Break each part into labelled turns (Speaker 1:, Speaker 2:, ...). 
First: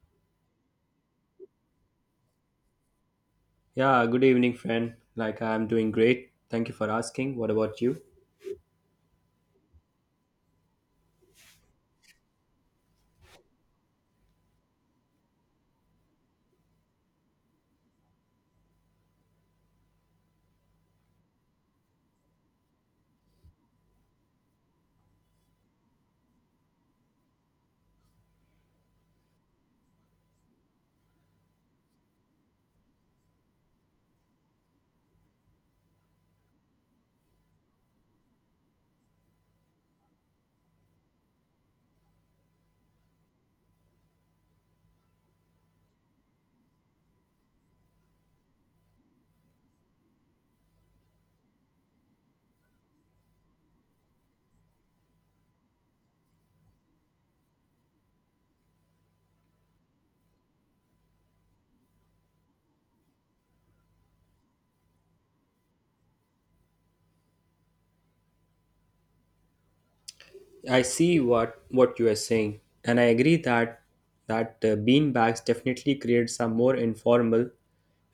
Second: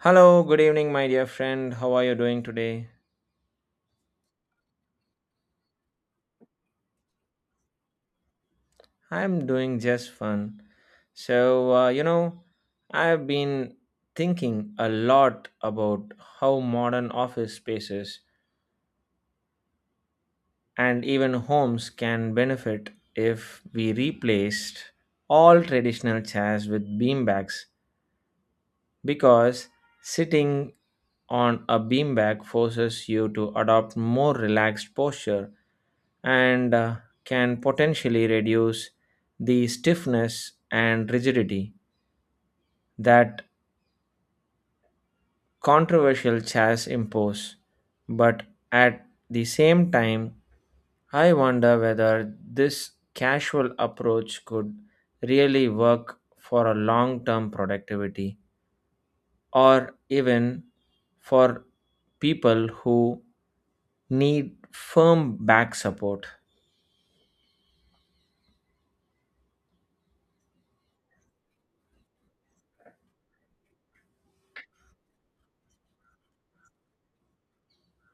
Speaker 1: Hello, good evening, my dear friend. How are you doing today?
Speaker 2: Yeah, good evening, friend. Like, I'm doing great. Thank you for asking. What about you?
Speaker 1: I'm doing just fun. So, uh, you know, I've been thinking a lot about how modern office spaces and even homes can benefit if we replaced all traditional chairs with beanbags because sitting on a beanbag forces you to adopt more relaxed posture and can potentially reduce the stiffness and rigidity that controversial chairs impose. But at the same time, I wonder whether this casual approach could really work for a long term productivity or even for people who need firm back support.
Speaker 2: I see what you are saying, and I agree that bean bags definitely creates a more informal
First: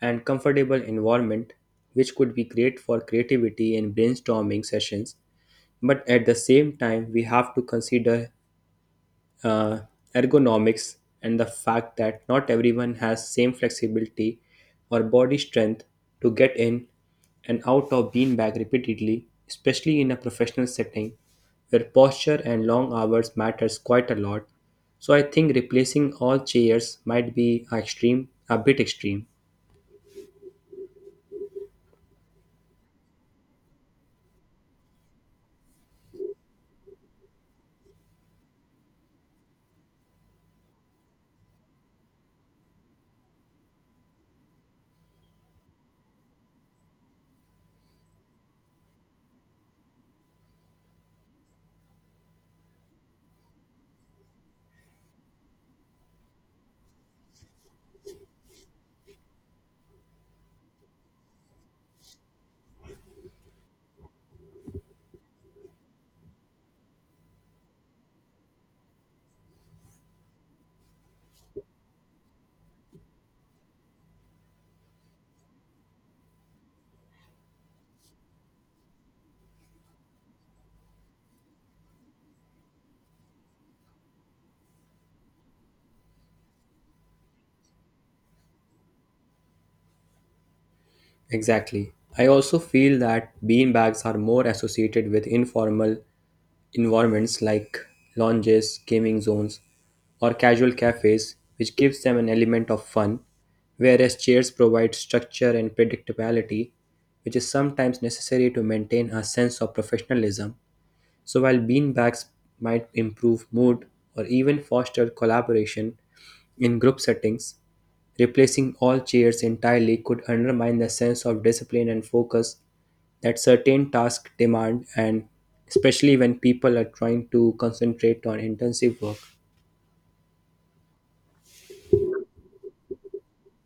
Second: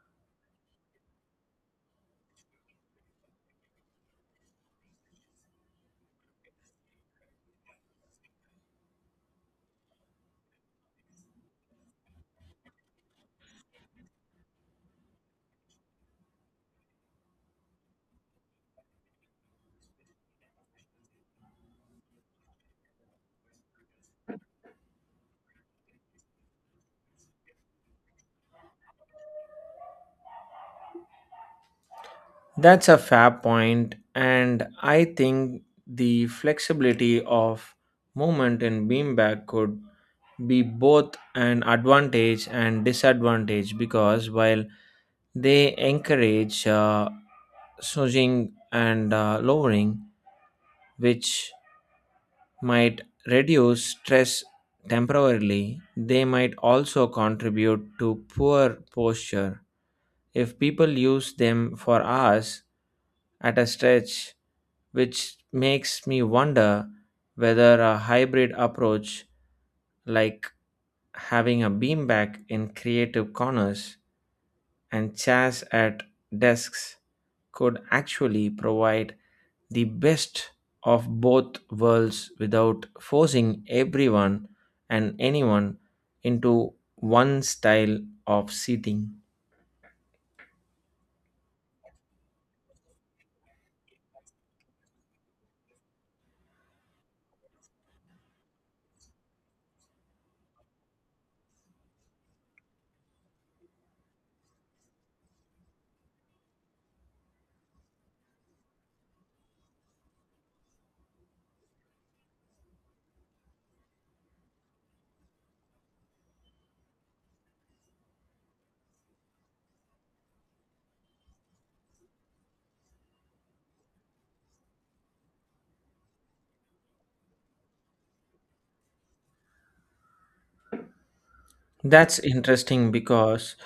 Speaker 2: and comfortable environment, which could be great for creativity and brainstorming sessions. But at the same time, we have to consider uh, ergonomics, and the fact that not everyone has same flexibility or body strength to get in and out of beanbag repeatedly, especially in a professional setting where posture and long hours matters quite a lot. So I think replacing all chairs might be a bit extreme.
Speaker 1: That's a fair point, and I think the flexibility of movement in beanbag could be both an advantage and disadvantage because while they encourage surging and lowering, which might reduce stress temporarily, they might also contribute to poor posture if people use them for hours at a stretch, which makes me wonder whether a hybrid approach like having a beanbag in creative corners and chairs at desks could actually provide the best of both worlds without forcing everyone and anyone into one style of seating.
Speaker 2: Exactly. I also feel that bean bags are more associated with informal environments like lounges, gaming zones, or casual cafes, which gives them an element of fun, whereas chairs provide structure and predictability, which is sometimes necessary to maintain a sense of professionalism. So while beanbags might improve mood or even foster collaboration in group settings, replacing all chairs entirely could undermine the sense of discipline and focus that certain tasks demand, and especially when people are trying to concentrate on intensive work.
Speaker 1: That's interesting because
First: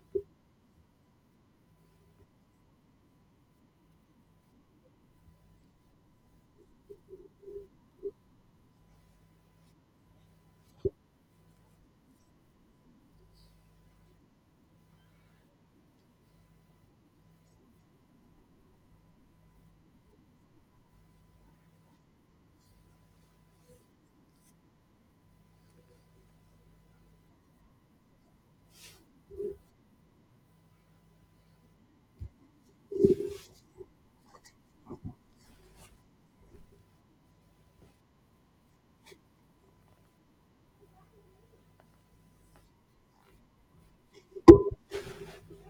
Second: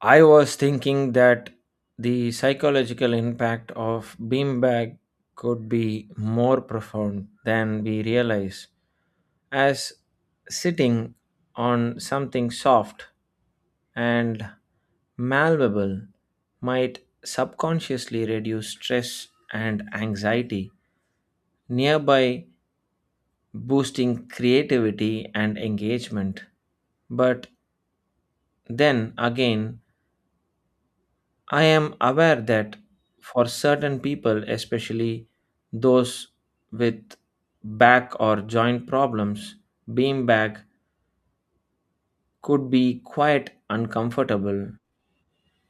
Speaker 1: I was thinking that the psychological impact of beanbag could be more profound than we realize, as sitting on something soft and malleable might subconsciously reduce stress and anxiety, nearby boosting creativity and engagement. But then again, I am aware that for certain people, especially those with back or joint problems, beanbag could be quite uncomfortable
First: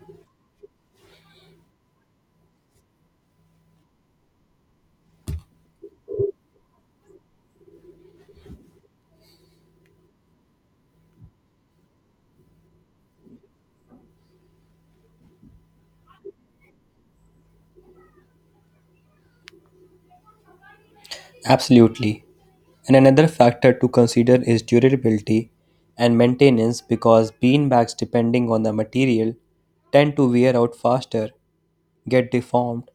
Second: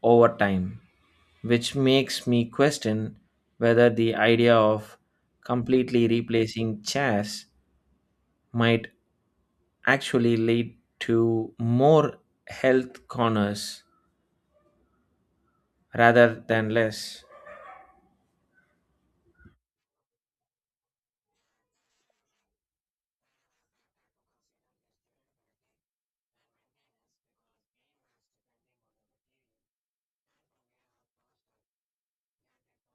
Speaker 1: over time, which makes me question whether the idea of completely replacing chairs might actually lead to more health corners rather than less.
Speaker 2: Absolutely. And another factor to consider is durability and maintenance, because beanbags, depending on the material, tend to wear out faster, get deformed,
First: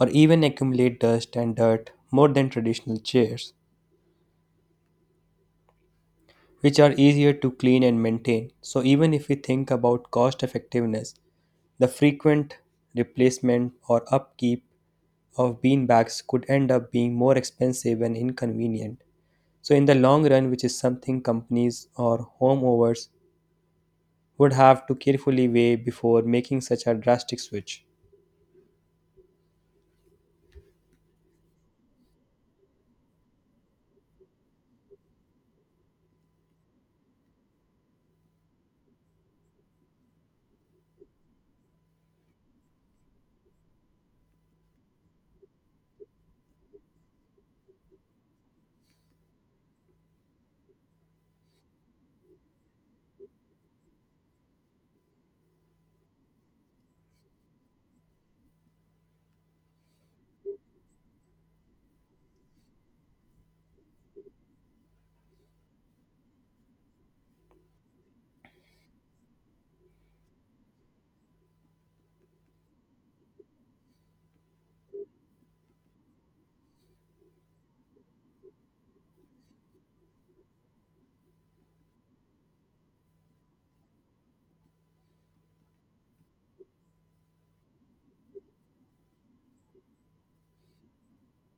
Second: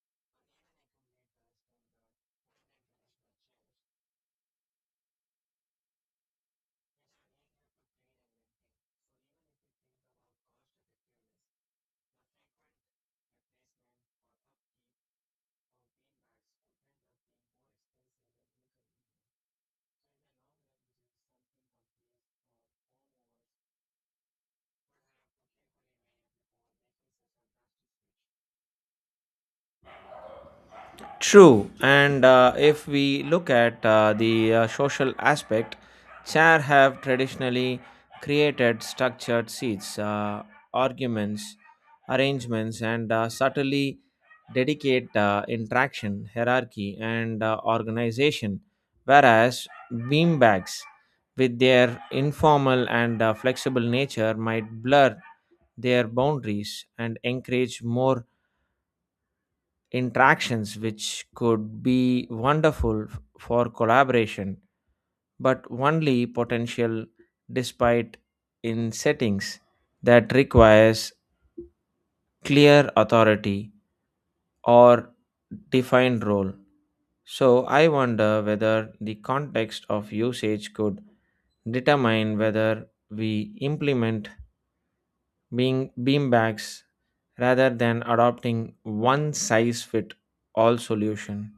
Speaker 2: or even accumulate dust and dirt more than traditional chairs, which are easier to clean and maintain. So, even if we think about cost effectiveness, the frequent replacement or upkeep of beanbags could end up being more expensive and inconvenient. So, in the long run, which is something companies or homeowners would have to carefully weigh before making such a drastic switch.
Speaker 1: True, and if we look at the social aspect, chair have traditionally created structured seats, arguments, arrangements, and subtly dedicate interaction, hierarchy, and organization. Whereas beanbags, with their informal and flexible nature, might blur their boundaries and encourage more interactions, which could be wonderful for collaboration but only potential despite in settings that requires clear authority or defined role. So I wonder whether the context of usage could determine whether we implement being beanbags rather than adopting one size fit all solution.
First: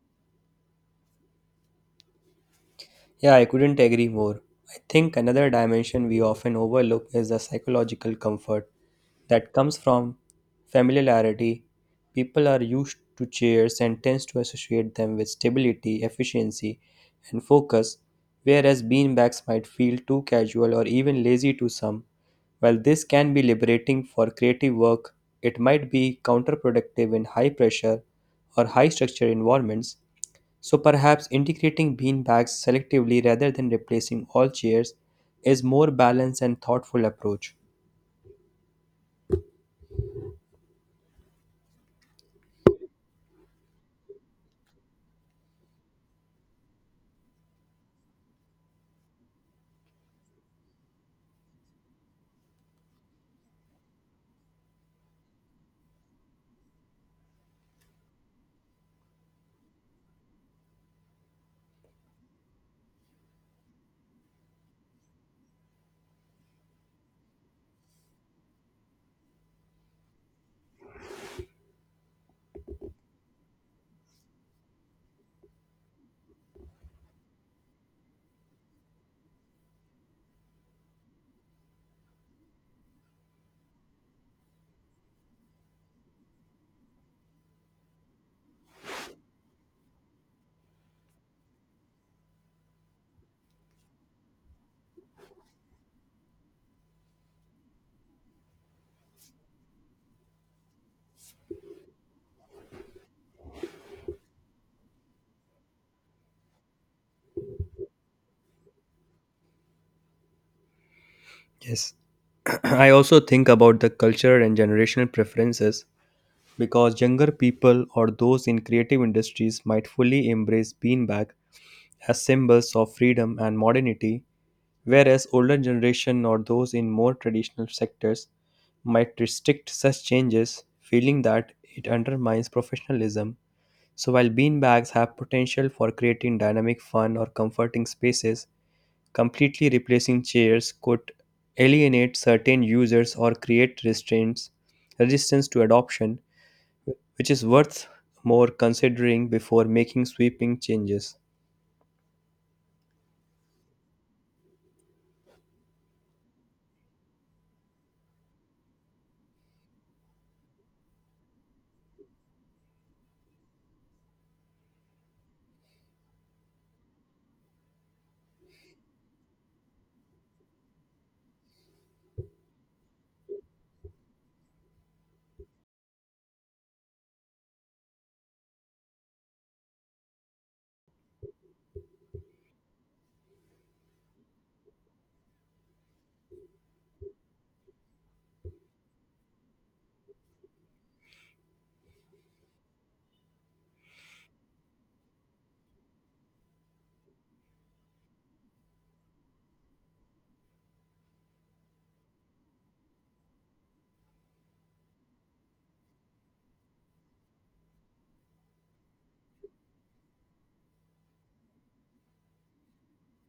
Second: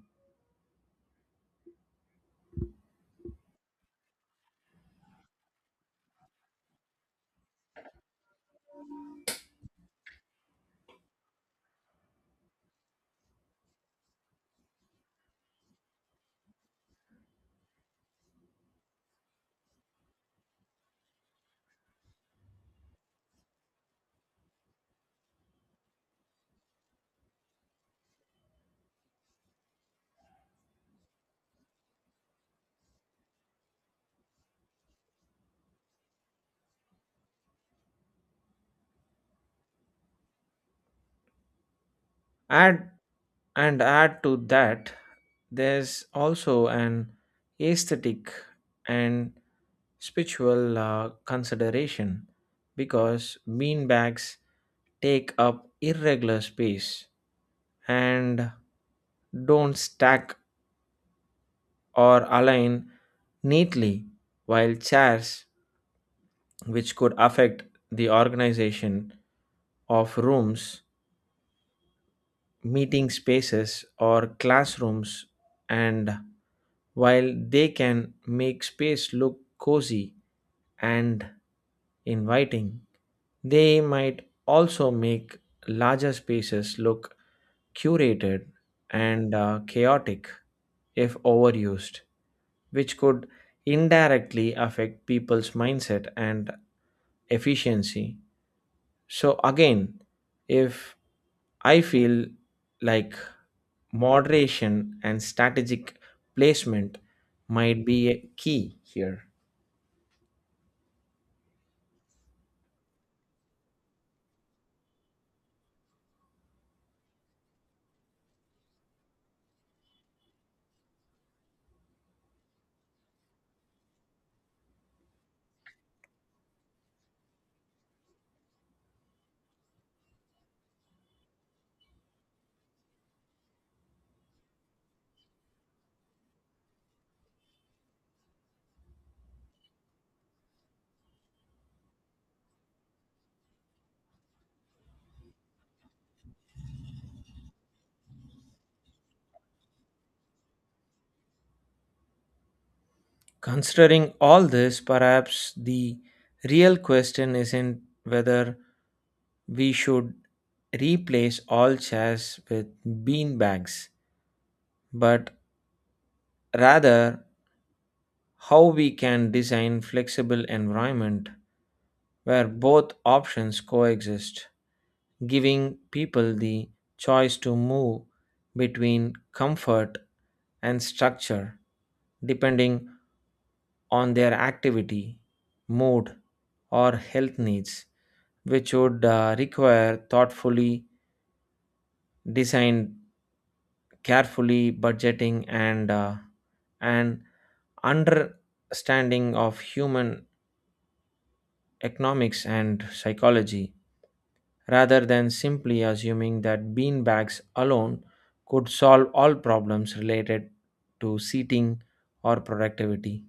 Speaker 2: Yeah, I couldn't agree more. I think another dimension we often overlook is the psychological comfort that comes from familiarity. People are used to chairs and tends to associate them with stability, efficiency, and focus, whereas beanbags might feel too casual or even lazy to some. While this can be liberating for creative work, it might be counterproductive in high pressure or high structure environments, so perhaps integrating bean bags selectively rather than replacing all chairs is more balanced and thoughtful approach.
Speaker 1: Add and add to that, there's also an aesthetic and spiritual consideration because beanbags take up irregular space and don't stack or align neatly, while chairs, which could affect the organization of rooms, meeting spaces, or classrooms, and while they can make space look cozy and inviting, they might also make larger spaces look curated and chaotic if overused, which could indirectly affect people's mindset and efficiency. So, again, if I feel like moderation and strategic placement might be a key here.
Speaker 2: Yes. I also think about the cultural and generational preferences, because younger people or those in creative industries might fully embrace beanbag as symbols of freedom and modernity, whereas older generation or those in more traditional sectors might restrict such changes, feeling that it undermines professionalism. So while beanbags have potential for creating dynamic fun or comforting spaces, completely replacing chairs could alienate certain users or create restraints, resistance to adoption, which is worth more considering before making sweeping changes.
Speaker 1: Considering all this, perhaps the real question isn't whether we should replace all chairs with bean bags, but rather how we can design flexible environment where both options coexist, giving people the choice to move between comfort and structure depending on their activity, mood, or health needs, which would require thoughtfully designed, carefully budgeting, and an understanding of human economics and psychology, rather than simply assuming that bean bags alone could solve all problems related to seating or productivity.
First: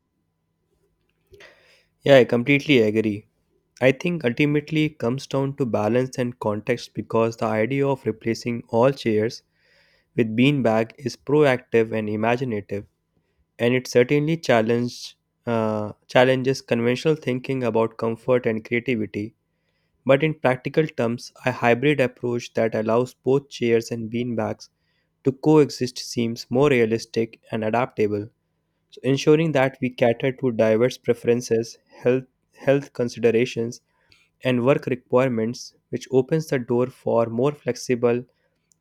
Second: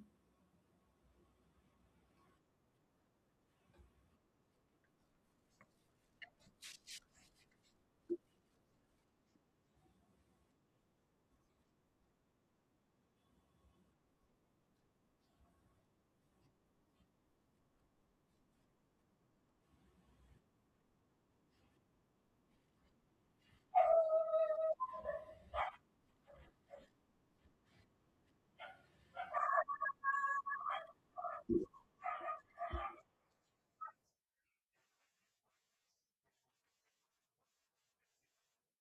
Speaker 2: Yeah, I completely agree. I think ultimately it comes down to balance and context, because the idea of replacing all chairs with beanbag is proactive and imaginative, and it certainly challenges conventional thinking about comfort and creativity. But in practical terms, a hybrid approach that allows both chairs and beanbags to coexist seems more realistic and adaptable. So ensuring that we cater to diverse preferences, health, health considerations, and work requirements, which opens the door for more flexible,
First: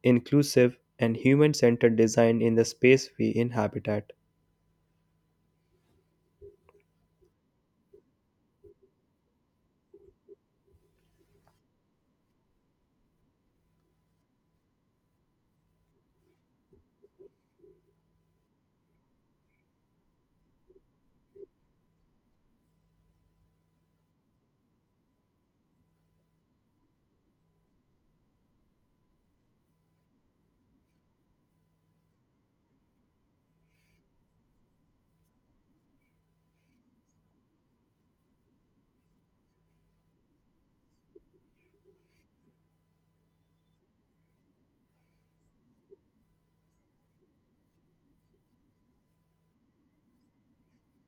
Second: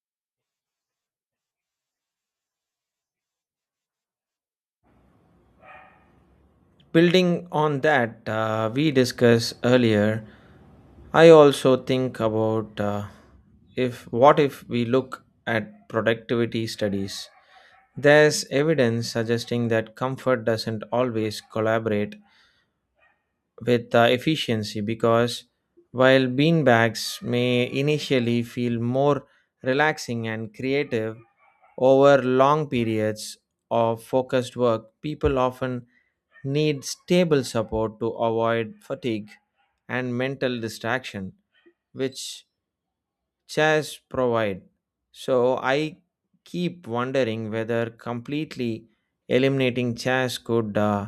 Speaker 2: inclusive, and human centered design in the space we inhabit.
Speaker 1: Building on that, we discussed earlier, I also think about if what if we look at productivity studies. There's evidence suggesting that comfort doesn't always collaborate with efficiency because while beanbags may initially feel more relaxing and creative, over long periods of focused work, people often need stable support to avoid fatigue and mental distraction, which chairs provide. So I keep wondering whether completely eliminating chairs could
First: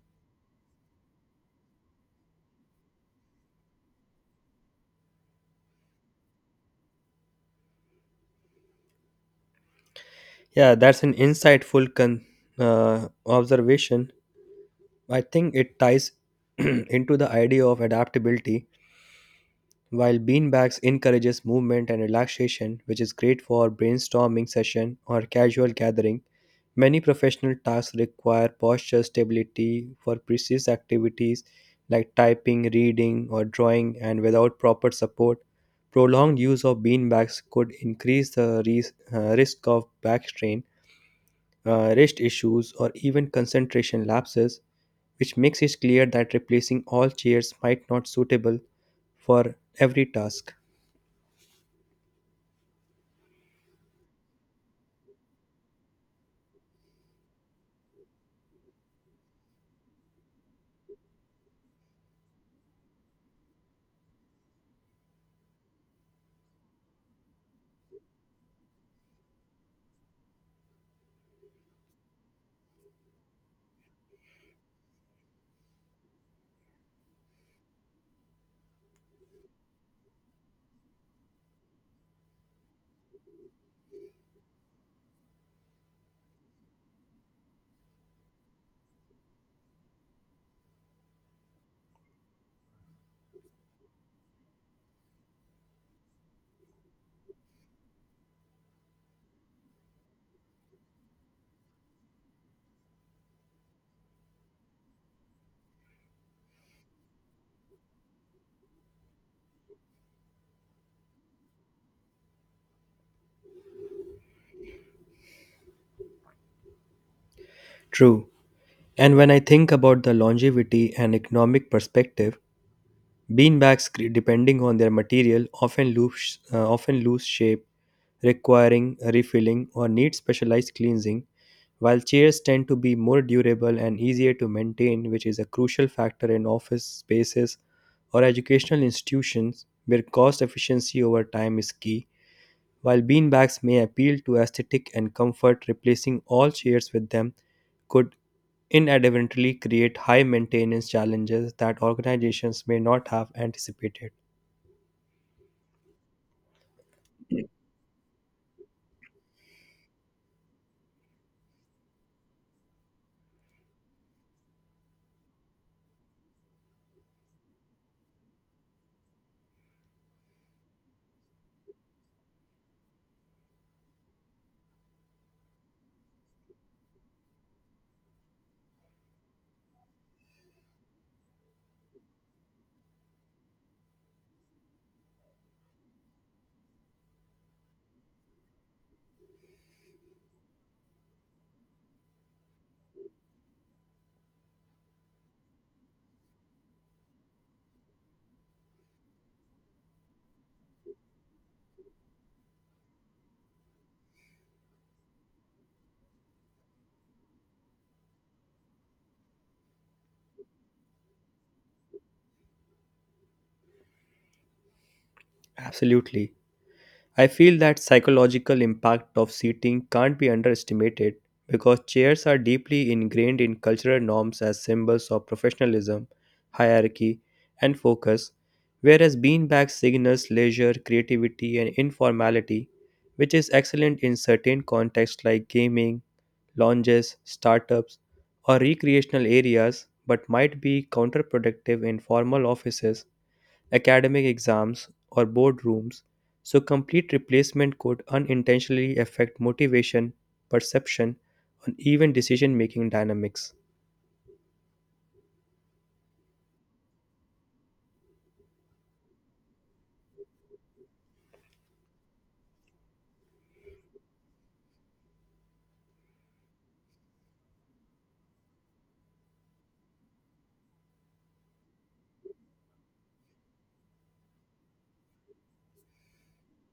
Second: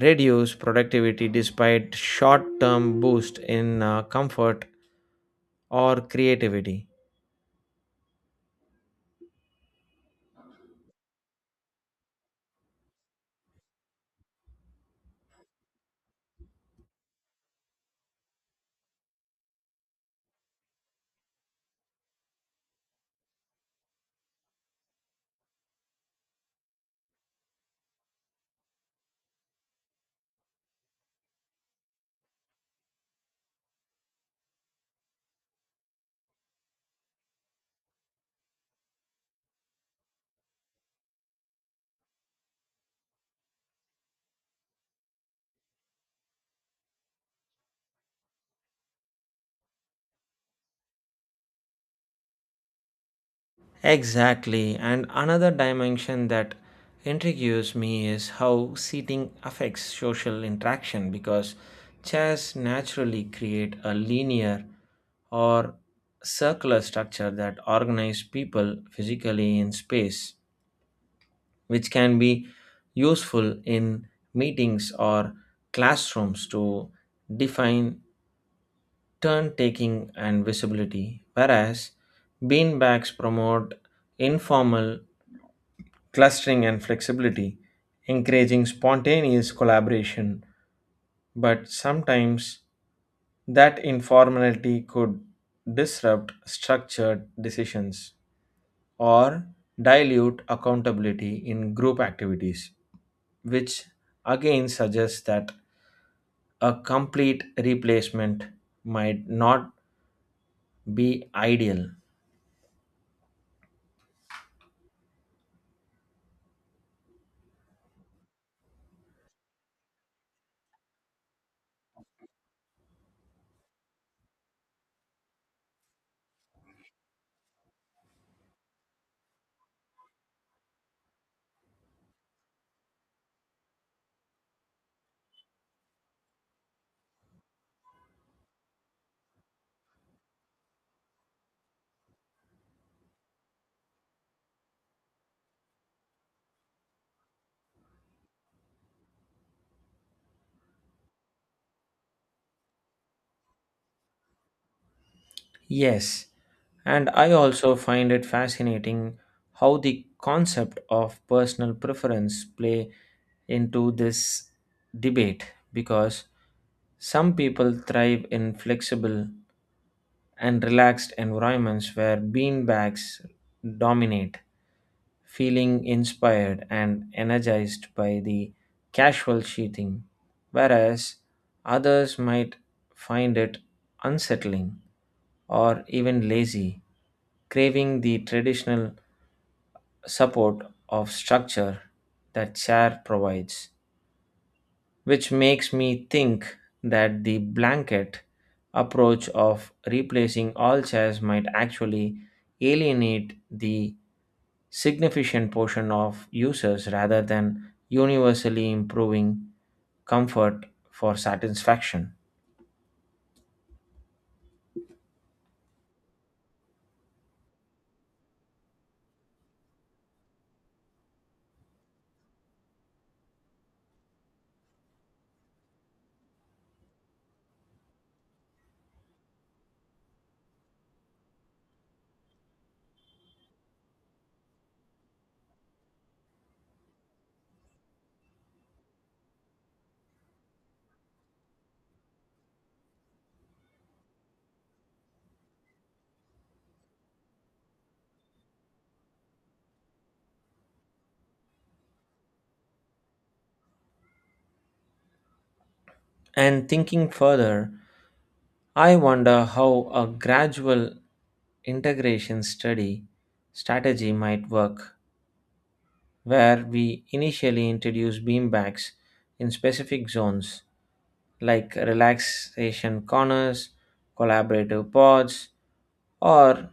Speaker 1: reduce productivity despite short-term boost in comfort or creativity.
Speaker 2: Yeah, that's an insightful observation. I think it ties into the idea of adaptability. While beanbags encourages movement and relaxation, which is great for brainstorming session or casual gathering, many professional tasks require posture stability for precise activities like typing, reading, or drawing, and without proper support, prolonged use of beanbags could increase the risk of back strain, rest issues, or even concentration lapses, which makes it clear that replacing all chairs might not suitable for every task.
Speaker 1: Exactly. And another dimension that intrigues me is how seating affects social interaction because chairs naturally create a linear or circular structure that organize people physically in space, which can be useful in meetings or classrooms to define turn taking and visibility, whereas beanbags promote informal clustering and flexibility, encouraging spontaneous collaboration, but sometimes that informality could disrupt structured decisions or dilute accountability in group activities, which again suggests that a complete replacement might not be ideal.
Speaker 2: True. And when I think about the longevity and economic perspective, beanbags, depending on their material, often lose shape, requiring refilling or need specialized cleansing. While chairs tend to be more durable and easier to maintain, which is a crucial factor in office spaces or educational institutions where cost efficiency over time is key, while beanbags may appeal to aesthetic and comfort, replacing all chairs with them could inadvertently create high maintenance challenges that organizations may not have anticipated.
Speaker 1: Yes, and I also find it fascinating how the concept of personal preference play into this debate because some people thrive in flexible and relaxed environments where beanbags dominate, feeling inspired and energized by the casual sheathing, whereas others might find it unsettling or even lazy, craving the traditional support of structure that chair provides, which makes me think that the blanket approach of replacing all chairs might actually alienate the significant portion of users rather than universally improving comfort for satisfaction.
Speaker 2: Absolutely. I feel that psychological impact of seating can't be underestimated, because chairs are deeply ingrained in cultural norms as symbols of professionalism, hierarchy, and focus, whereas beanbags signals leisure, creativity, and informality, which is excellent in certain contexts like gaming, lounges, startups, or recreational areas, but might be counterproductive in formal offices, academic exams, or boardrooms, so complete replacement could unintentionally affect motivation, perception, and even decision making dynamics.
Speaker 1: And thinking further, I wonder how a gradual integration study strategy might work where we initially introduce beanbags in specific zones like relaxation corners, collaborative pods, or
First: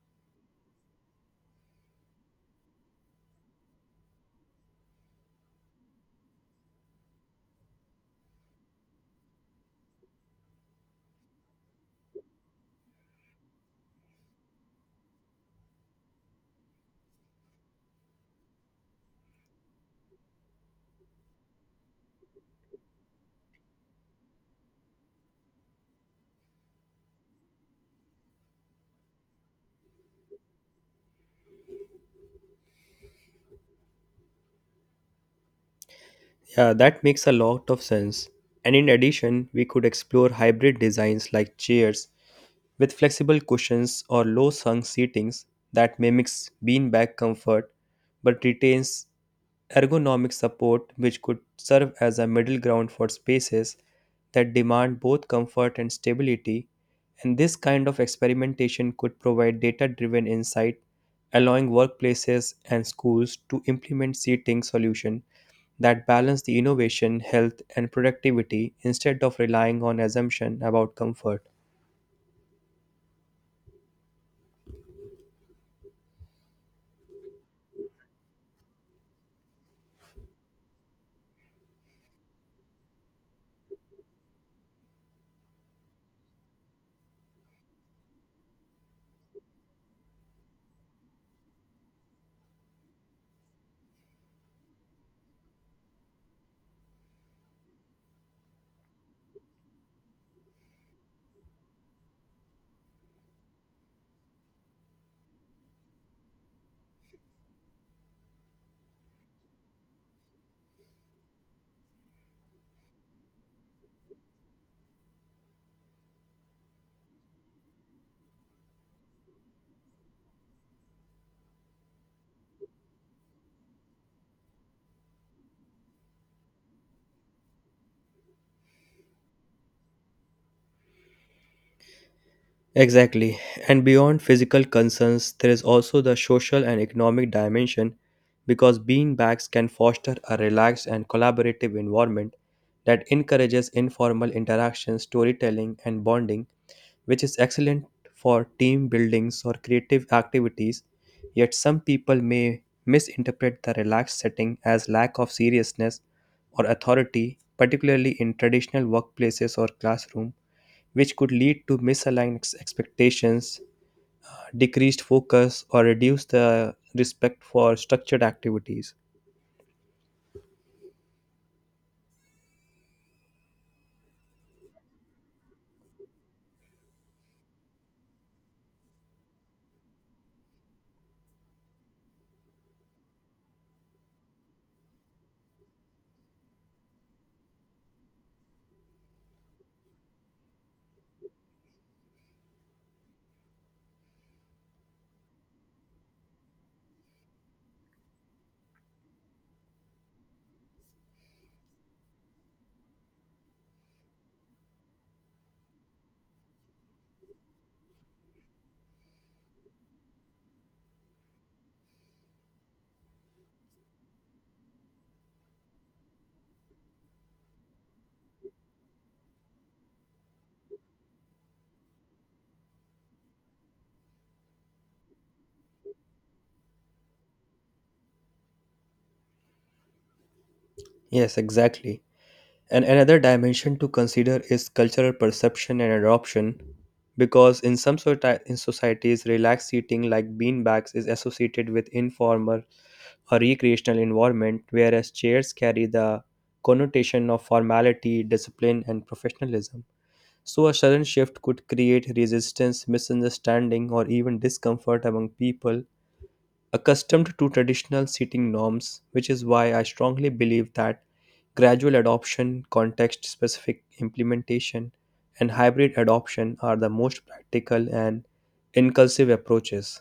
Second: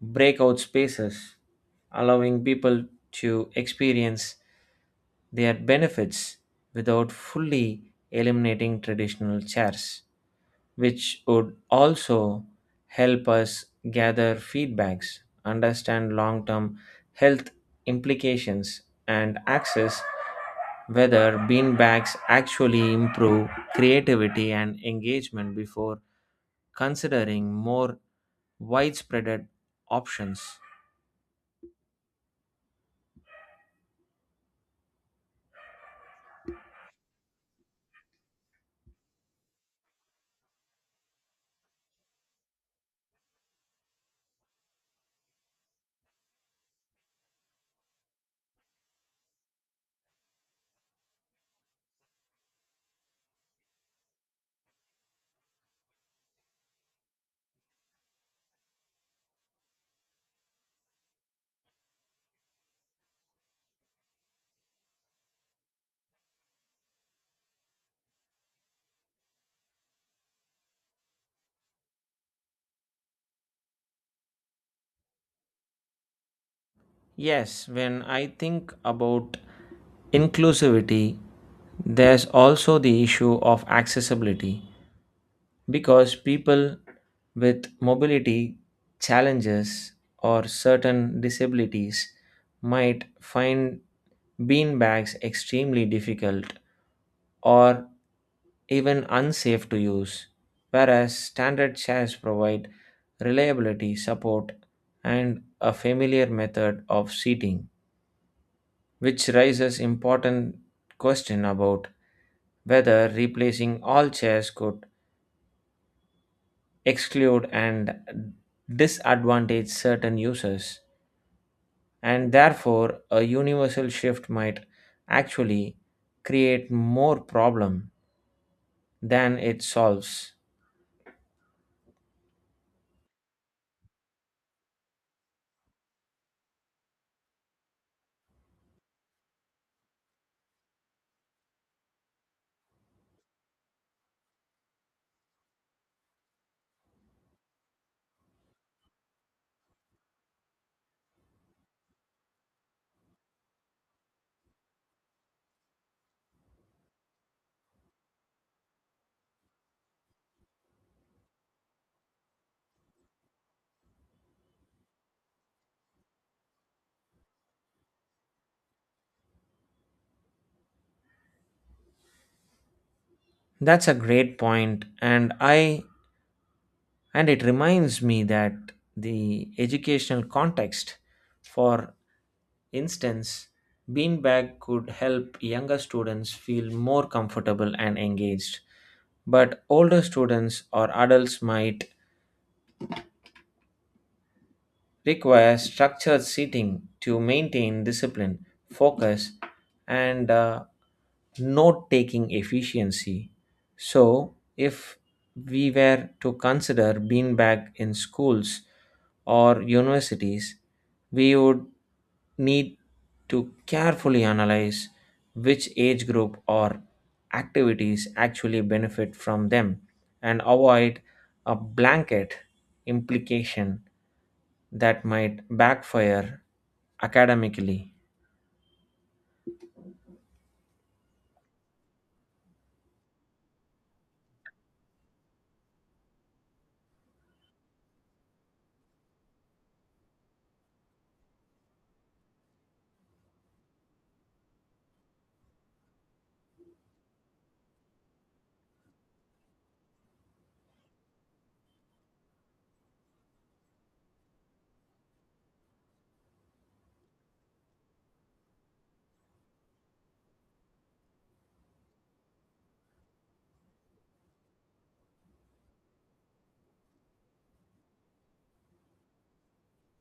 Speaker 1: breakout spaces, allowing people to experience their benefits without fully eliminating traditional chairs, which would also help us gather feedbacks, understand long term health implications, and access whether beanbags actually improve creativity and engagement before considering more widespread options.
Speaker 2: Yeah, that makes a lot of sense. And in addition, we could explore hybrid designs like chairs with flexible cushions or low hung seatings that mimics beanbag comfort but retains ergonomic support, which could serve as a middle ground for spaces that demand both comfort and stability, and this kind of experimentation could provide data driven insight, allowing workplaces and schools to implement seating solutions that balance the innovation, health, and productivity instead of relying on assumption about comfort.
Speaker 1: Yes, when I think about inclusivity, there's also the issue of accessibility because people with mobility challenges or certain disabilities might find beanbags extremely difficult or even unsafe to use, whereas standard chairs provide reliability, support, and a familiar method of seating, which raises important question about whether replacing all chairs could exclude and disadvantage certain users, and therefore a universal shift might actually create more problem than it solves.
Speaker 2: Exactly. And beyond physical concerns, there is also the social and economic dimension, because beanbags can foster a relaxed and collaborative environment that encourages informal interaction, storytelling, and bonding, which is excellent for team buildings or creative activities. Yet some people may misinterpret the relaxed setting as lack of seriousness or authority, particularly in traditional workplaces or classroom, which could lead to misaligned expectations, decreased focus, or reduce the respect for structured activities.
Speaker 1: That's a great point, and I and it reminds me that the educational context, for instance, beanbag could help younger students feel more comfortable and engaged, but older students or adults might requires structured seating to maintain discipline, focus, and note taking efficiency. So, if we were to consider beanbag in schools or universities, we would need to carefully analyze which age group or activities actually benefit from them and avoid a blanket implication that might backfire academically.
Speaker 2: Yes, exactly. And another dimension to consider is cultural perception and adoption, because in societies, relaxed seating like beanbags is associated with informal or recreational environment, whereas chairs carry the connotation of formality, discipline, and professionalism. So, a sudden shift could create resistance, misunderstanding, or even discomfort among people accustomed to traditional seating norms, which is why I strongly believe that gradual adoption, context specific implementation, and hybrid adoption are the most practical and inclusive approaches.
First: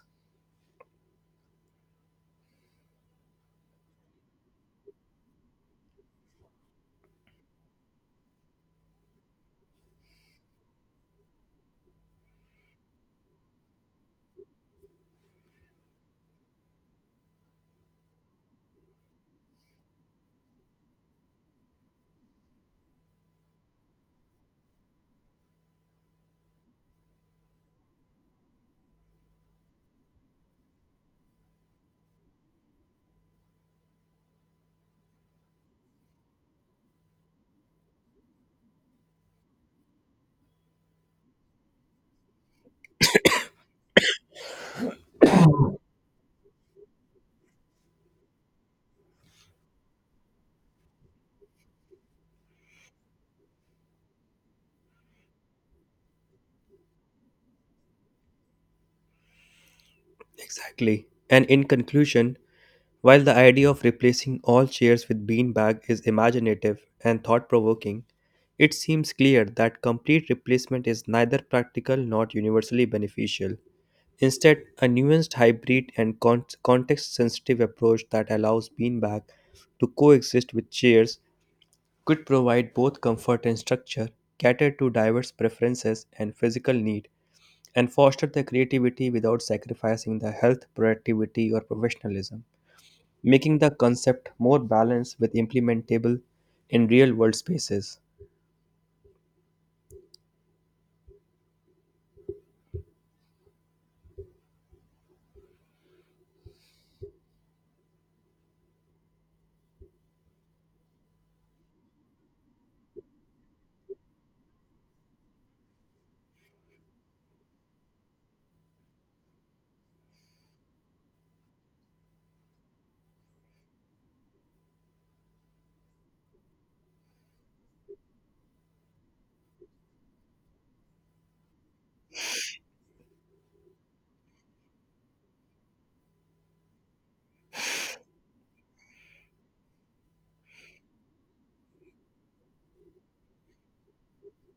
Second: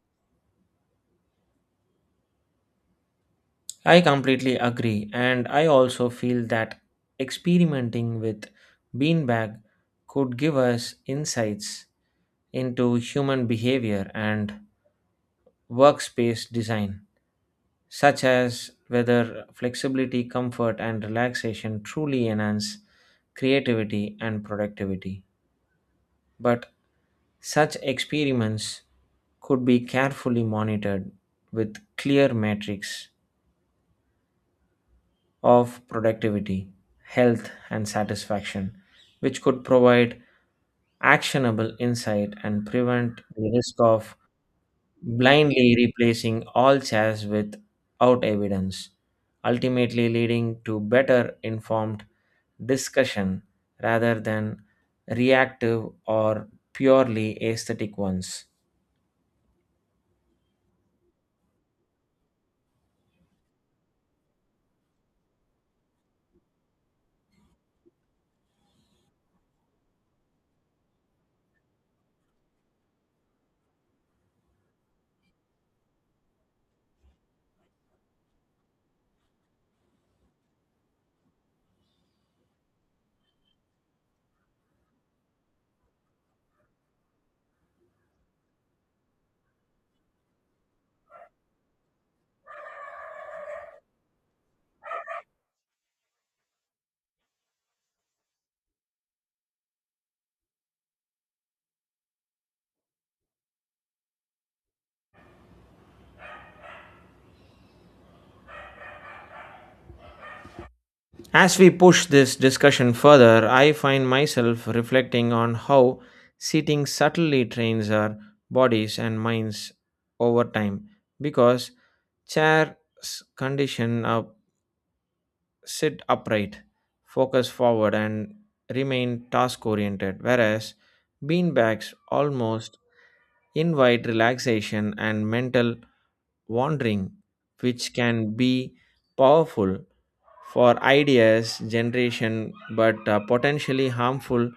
Speaker 1: I completely agree, and I also feel that experimenting with beanbag could give us insights into human behavior and workspace design, such as whether flexibility, comfort, and relaxation truly enhance creativity and productivity. But such experiments could be carefully monitored with clear metrics of productivity, health, and satisfaction, which could provide actionable insight and prevent the risk of blindly replacing all chairs without evidence, ultimately leading to better informed discussion rather than reactive or purely aesthetic ones.
Speaker 2: Exactly. And in conclusion, while the idea of replacing all chairs with beanbag is imaginative and thought provoking, it seems clear that complete replacement is neither practical nor universally beneficial. Instead, a nuanced hybrid and context sensitive approach that allows beanbag to coexist with chairs could provide both comfort and structure, cater to diverse preferences and physical need, and foster the creativity without sacrificing the health, productivity, or professionalism, making the concept more balanced with implementable in real world spaces.
Speaker 1: As we push this discussion further, I find myself reflecting on how sitting subtly trains our bodies and minds over time because chairs condition our sit upright, focus forward, and remain task oriented, whereas beanbags almost invite relaxation and mental wandering, which can be powerful for ideas generation but potentially harmful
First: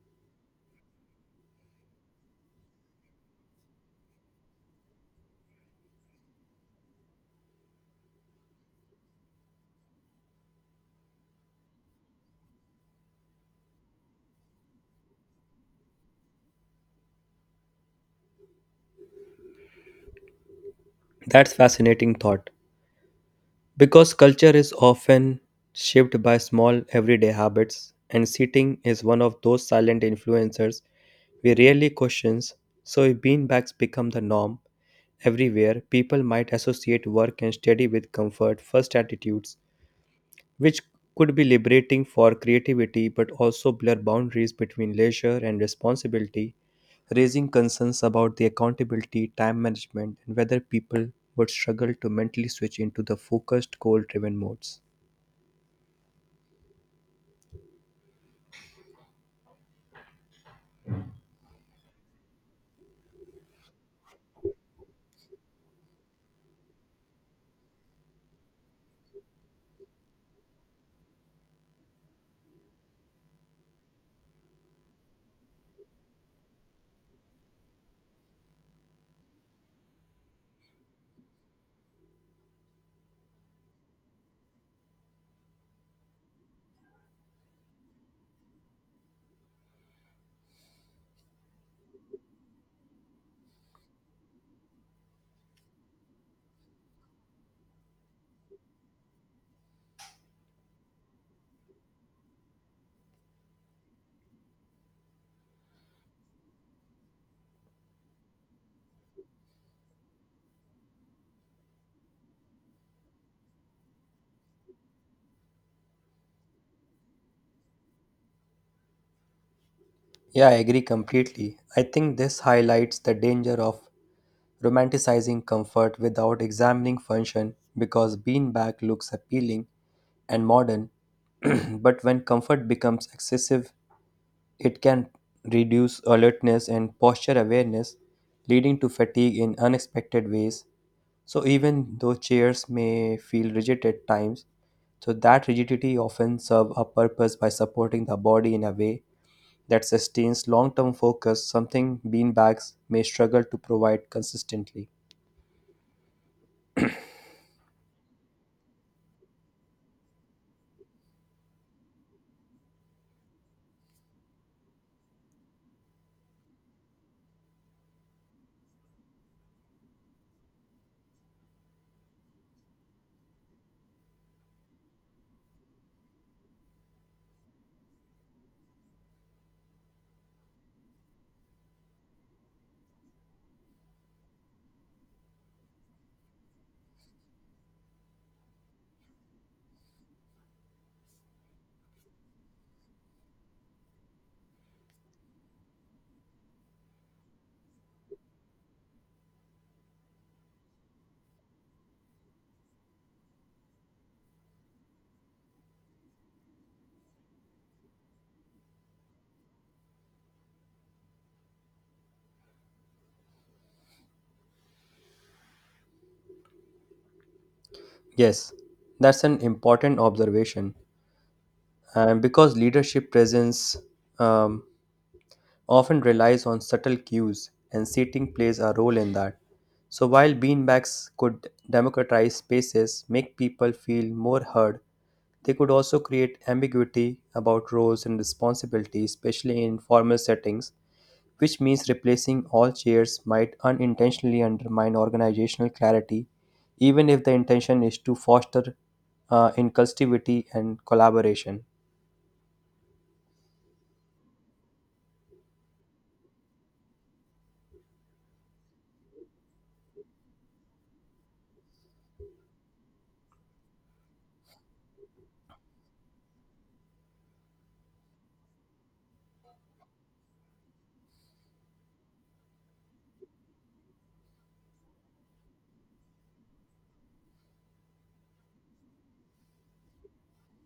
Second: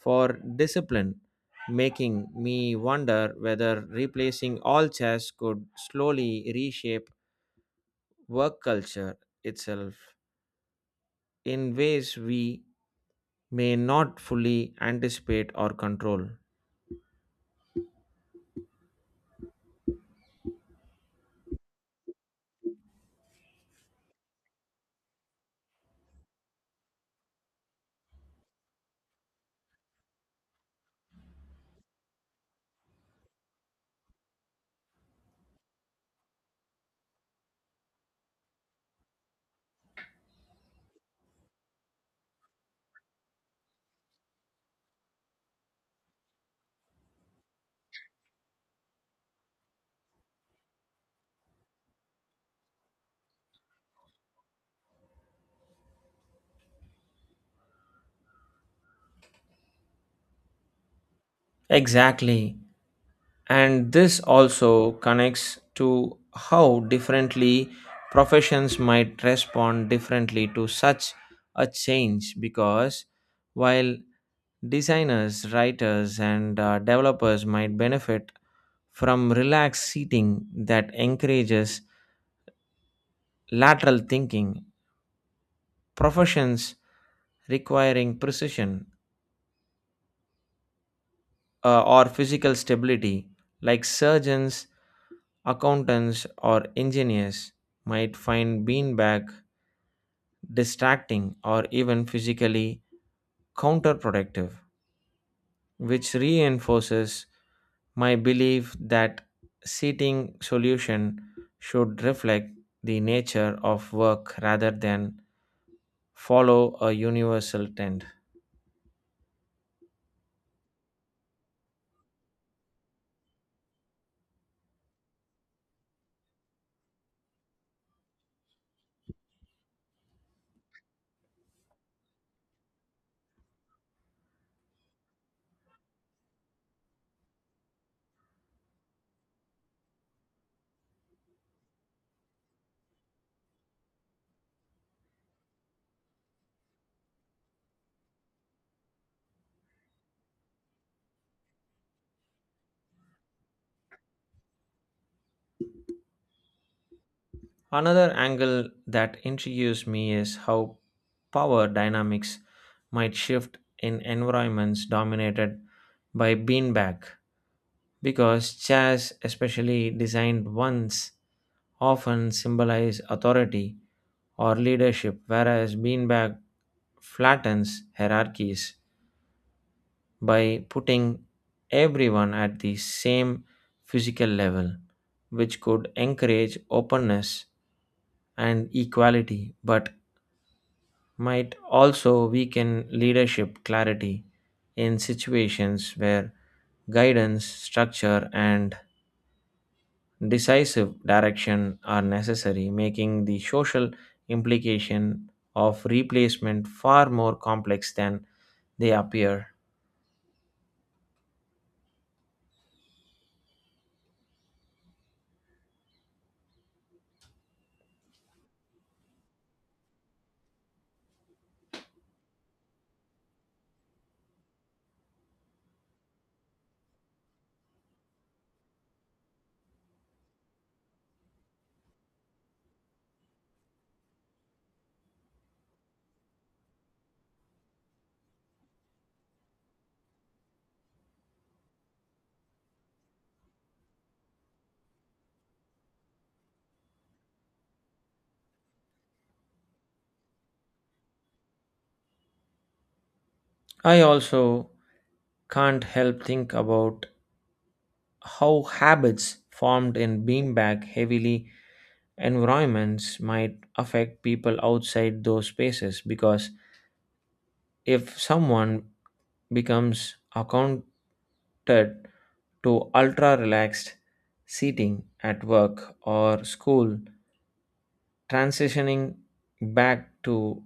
Speaker 1: for discipline, making me wonder whether replacing all chairs could slowly reshape work culture itself in ways we may not fully anticipate or control.
Speaker 2: That's fascinating thought. Because culture is often shaped by small everyday habits, and sitting is one of those silent influencers we rarely question. So, if beanbags become the norm everywhere, people might associate work and study with comfort first attitudes, which could be liberating for creativity but also blur boundaries between leisure and responsibility, raising concerns about the accountability, time management, and whether people would struggle to mentally switch into the focused, goal driven modes.
Speaker 1: Exactly. And this also connects to how differently professions might respond differently to such a change because while designers, writers, and developers might benefit from relaxed seating that encourages lateral thinking, professions requiring precision or physical stability, like surgeons, accountants, or engineers, might find beanbag distracting or even physically counterproductive, which reinforces my belief that seating solution should reflect the nature of work rather than follow a universal trend.
Speaker 2: Yeah, I agree completely. I think this highlights the danger of romanticizing comfort without examining function, because beanbag looks appealing and modern, but when comfort becomes excessive, it can reduce alertness and posture awareness, leading to fatigue in unexpected ways. So, even though chairs may feel rigid at times, so that rigidity often serves a purpose by supporting the body in a way that sustains long-term focus, something beanbags may struggle to provide consistently.
Speaker 1: Another angle that intrigues me is how power dynamics might shift in environments dominated by beanbag, because chairs, especially designed ones, often symbolize authority or leadership, whereas beanbag flattens hierarchies by putting everyone at the same physical level, which could encourage openness and equality, but might also weaken leadership clarity in situations where guidance, structure, and decisive direction are necessary, making the social implication of replacement far more complex than they appear.
Speaker 2: Yes, that's an important observation. And because leadership presence um, often relies on subtle cues, and seating plays a role in that. So, while beanbags could democratize spaces, make people feel more heard, they could also create ambiguity about roles and responsibilities, especially in formal settings, which means replacing all chairs might unintentionally undermine organizational clarity, even if the intention is to foster inclusivity and collaboration.
Speaker 1: I also can't help think about how habits formed in beanbag heavily environments might affect people outside those spaces because if someone becomes accounted to ultra relaxed seating at work or school, transitioning back to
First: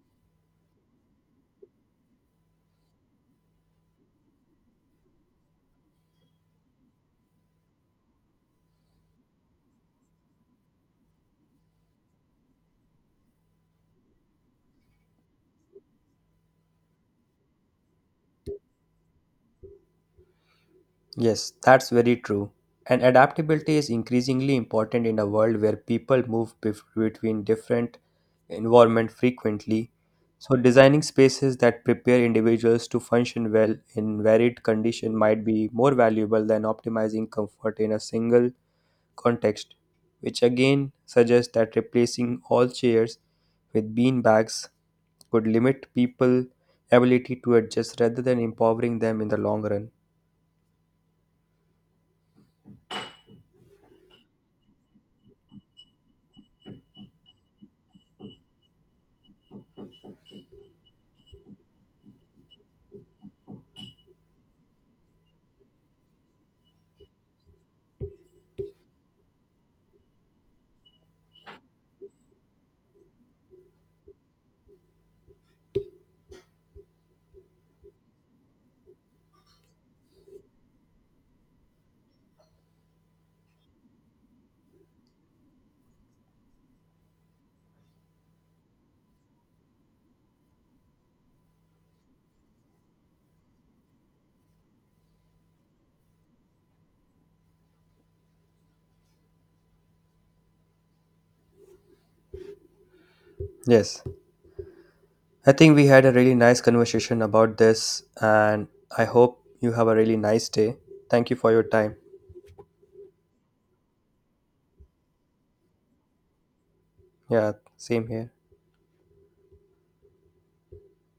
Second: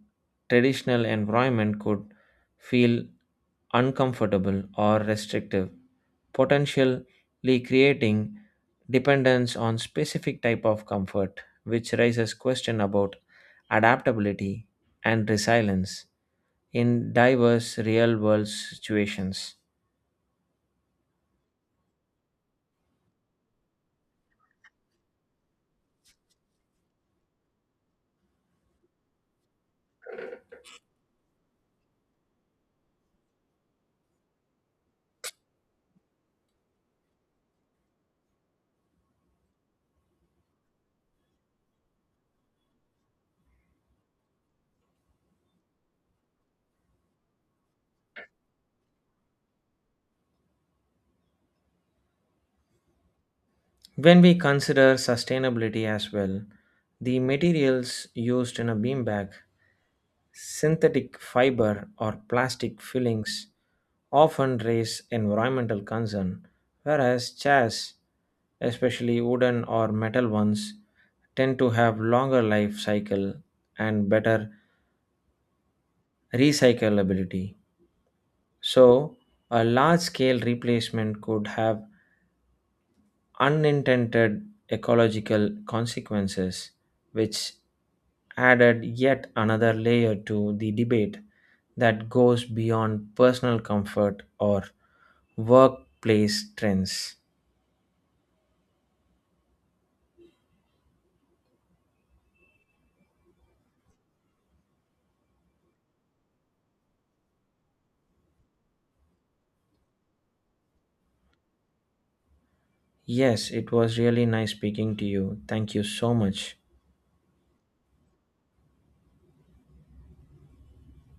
Speaker 1: traditional environment could feel uncomfortable or restrictive, potentially creating dependence on specific type of comfort, which raises question about adaptability and resilience in diverse real world situations.
Speaker 2: Yes, that's very true. And adaptability is increasingly important in a world where people move between different environments frequently. So, designing spaces that prepare individuals to function well in varied conditions might be more valuable than optimizing comfort in a single context, which again suggests that replacing all chairs with bean bags could limit people's ability to adjust rather than empowering them in the long run.
Speaker 1: When we consider sustainability as well, the materials used in a beanbag, synthetic fiber, or plastic fillings often raise environmental concern, whereas chairs, especially wooden or metal ones, tend to have longer life cycle and better recyclability. So, a large scale replacement could have unintended ecological consequences, which added yet another layer to the debate that goes beyond personal comfort or workplace trends.
Speaker 2: Yes. I think we had a really nice conversation about this, and I hope you have a really nice day. Thank you for your time.
Speaker 1: Yes, it was really nice speaking to you. Thank you so much.
Speaker 2: Yeah, same here.